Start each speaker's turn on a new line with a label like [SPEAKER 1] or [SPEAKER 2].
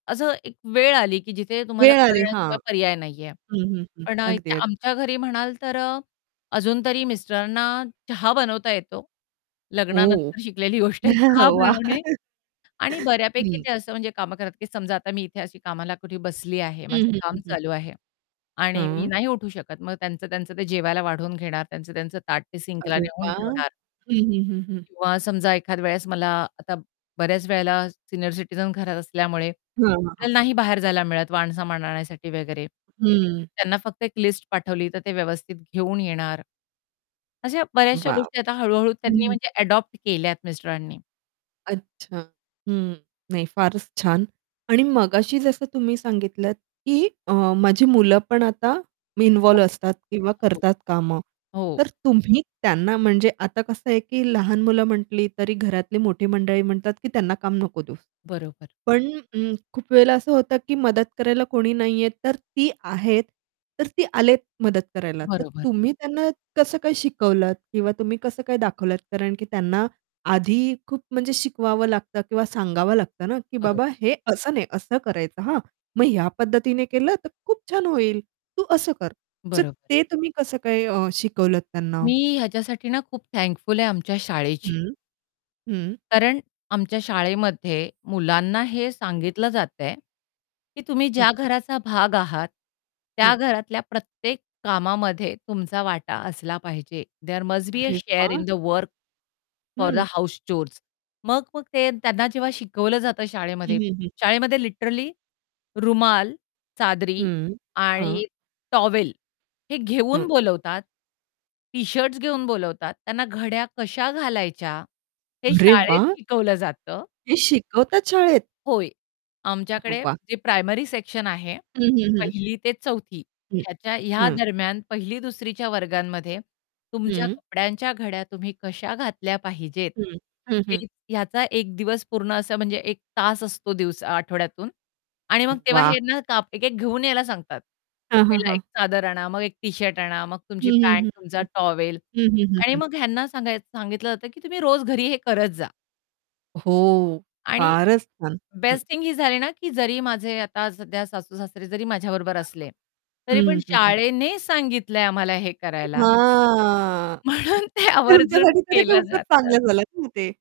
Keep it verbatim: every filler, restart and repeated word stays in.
[SPEAKER 1] असं एक वेळ आली की जिथे तुम्हाला
[SPEAKER 2] वेळ आली, हां.
[SPEAKER 1] करण्याशिवाय पर्याय नाहीये.
[SPEAKER 2] हं, हं, हं.
[SPEAKER 1] पण अ, इथे
[SPEAKER 2] अगदी, अगदी.
[SPEAKER 1] आमच्या घरी म्हणाल तर अ, अजून तरी मिस्टरांना चहा बनवता येतो.
[SPEAKER 2] ओह!
[SPEAKER 1] लग्नानंतर शिकलेली गोष्ट आहे चहा
[SPEAKER 2] वाह!
[SPEAKER 1] बनवणे आणि
[SPEAKER 2] हं.
[SPEAKER 1] बऱ्यापैकी
[SPEAKER 2] हं.
[SPEAKER 1] ते असं म्हणजे कामं करत की समजा आता मी इथे अशी कामाला कुठे बसली आहे, माझं
[SPEAKER 2] हं, हं,
[SPEAKER 1] काम
[SPEAKER 2] हं.
[SPEAKER 1] चालू आहे आणि मी
[SPEAKER 2] हं.
[SPEAKER 1] नाही उठू शकत. मग त्यांचं त्यांचं ते जेवायला वाढवून घेणार, त्यांचं त्यांचं ताट ते सिंकला
[SPEAKER 2] अरे
[SPEAKER 1] नेऊन
[SPEAKER 2] वाह!
[SPEAKER 1] ठेवणार.
[SPEAKER 2] हं, हं, हं, हं.
[SPEAKER 1] किंवा समजा एखाद वेळेस मला आता बऱ्याच वेळेला सीनियर सिटीझन घरात असल्यामुळे
[SPEAKER 2] हां, हां, हां.
[SPEAKER 1] आपल्याला नाही बाहेर जायला मिळत वाण-सामान आणण्यासाठी वगैरे.
[SPEAKER 2] हं.
[SPEAKER 1] त्यांना फक्त एक लिस्ट पाठवली, तर ते व्यवस्थित घेऊन येणार. अशा बऱ्याचश्या
[SPEAKER 2] वाव!
[SPEAKER 1] गोष्टी आता हळू-हळू
[SPEAKER 2] हं,
[SPEAKER 1] त्यांनी
[SPEAKER 2] हं.
[SPEAKER 1] म्हणजे अडॉप्ट केल्यात मिस्टरांनी.
[SPEAKER 2] अच्छा. हं. नाही फारच छान आणि मगाशी जसं तुम्ही सांगितलत की अ, माझी मुलं पण आता
[SPEAKER 1] [unintelligible] हो,
[SPEAKER 2] इन्व्हॉल्व असतात किंवा
[SPEAKER 1] हो.
[SPEAKER 2] करतात कामं.
[SPEAKER 1] हो.
[SPEAKER 2] तर तुम्ही त्यांना म्हणजे आता कसं आहे की लहान मुलं म्हटली, तरी घरातली मोठी मंडळी म्हणतात की, "त्यांना काम नको देऊस."
[SPEAKER 1] बरोबर.
[SPEAKER 2] पण अं, खूप वेळेला असं होतं की मदत करायला कोणी नाहीये, तर ती आहेत. तर ती आलेत मदत करायला, तर
[SPEAKER 1] बरोबर.
[SPEAKER 2] तुम्ही त्यांना कसं काय शिकवलत किंवा तुम्ही कसं काय दाखवलत? कारण की त्यांना आधी खूप म्हणजे शिकवावं लागतं किंवा सांगावं लागतं ना की,
[SPEAKER 1] बरोबर.
[SPEAKER 2] "बाबा, हे असं नाही असं करायचं, हां. मग ह्या पद्धतीने केलं तर खूप छान होईल. तू असं कर." तर
[SPEAKER 1] बरोबर.
[SPEAKER 2] ते तुम्ही कसं काय अ, शिकवलत त्यांना?
[SPEAKER 1] मी ह्याच्यासाठी ना खूप थँकफुल आहे आमच्या शाळेची.
[SPEAKER 2] हं. हं.
[SPEAKER 1] कारण आमच्या शाळेमध्ये मुलांना हे
[SPEAKER 2] [unintelligible]
[SPEAKER 1] सांगितलं जातंय की तुम्ही ज्या
[SPEAKER 2] अच्छा.
[SPEAKER 1] घराचा भाग आहात,
[SPEAKER 2] हं.
[SPEAKER 1] त्या घरातल्या प्रत्येक कामामध्ये तुमचा वाटा असला पाहिजे. देअर मस्ट बी अ
[SPEAKER 2] अरे
[SPEAKER 1] शेअर इन
[SPEAKER 2] वाह!
[SPEAKER 1] द वर्क फॉर द
[SPEAKER 2] हं.
[SPEAKER 1] House chores. मग मग ते त्यांना जेव्हा शिकवलं जातं
[SPEAKER 2] हं,
[SPEAKER 1] शाळेमध्ये
[SPEAKER 2] हं, हं.
[SPEAKER 1] शाळेमध्ये लिटरली रुमाल, चादरी
[SPEAKER 2] हं, हां.
[SPEAKER 1] आणि टॉवेल हे घेऊन
[SPEAKER 2] हं.
[SPEAKER 1] बोलवतात. टी-शर्ट्स घेऊन बोलावतात त्यांना घड्या कश्या घालायच्या हे
[SPEAKER 2] अरे
[SPEAKER 1] शाळेत
[SPEAKER 2] वाह!
[SPEAKER 1] शिकवलं जातं.
[SPEAKER 2] हे शिकवतात शाळेत?
[SPEAKER 1] होय. आमच्याकडे
[SPEAKER 2] वाह!
[SPEAKER 1] जे प्रायमरी सेक्शन आहे,
[SPEAKER 2] हं, हं, हं.
[SPEAKER 1] पहिली ते चौथी
[SPEAKER 2] हं,
[SPEAKER 1] ह्याच्या ह्या
[SPEAKER 2] हां.
[SPEAKER 1] दरम्यान पहिली दुसरी च्या वर्गांमध्ये तुमच्या
[SPEAKER 2] हं.
[SPEAKER 1] कपड्यांच्या घड्या तुम्ही कशा घातल्या पाहिजेत,
[SPEAKER 2] हं. हं, हं.
[SPEAKER 1] हे ह्याचा एक दिवस पूर्ण असा म्हणजे एक तास असतो दिवसा आठवड्यातून आणि मग तेव्हा
[SPEAKER 2] वाह!
[SPEAKER 1] हे ना, आप एक-एक घेऊन यायला सांगतात.
[SPEAKER 2] हां, हां,
[SPEAKER 1] पहिला
[SPEAKER 2] हां.
[SPEAKER 1] एक चादर आणा, मग एक टी-शर्ट आणा, मग तुमची
[SPEAKER 2] हं, हं,
[SPEAKER 1] पँट,
[SPEAKER 2] हं,
[SPEAKER 1] तुमचा
[SPEAKER 2] हं.
[SPEAKER 1] टॉवेल
[SPEAKER 2] हं, हं, हं,
[SPEAKER 1] आणि
[SPEAKER 2] हं.
[SPEAKER 1] मग ह्यांना सांगायचं सांगितलं जातं की तुम्ही रोज घरी हे करत जा.
[SPEAKER 2] हो,
[SPEAKER 1] आणि
[SPEAKER 2] फारच छान. हं.
[SPEAKER 1] बेस्ट थिंग ही झाली ना की जरी माझे आता सध्या सासू-सासरे जरी माझ्याबरोबर असले,
[SPEAKER 2] [unintelligible] हं,
[SPEAKER 1] तरी पण
[SPEAKER 2] हं, हं, हं.
[SPEAKER 1] शाळेने सांगितलंय आम्हाला हे
[SPEAKER 2] अ,
[SPEAKER 1] करायला
[SPEAKER 2] हां.
[SPEAKER 1] म्हणून ते आवर्जून
[SPEAKER 2] तुमच्यासाठी तर हे
[SPEAKER 1] केलं
[SPEAKER 2] खूपच
[SPEAKER 1] जातं.
[SPEAKER 2] चांगलं झालं ना ते.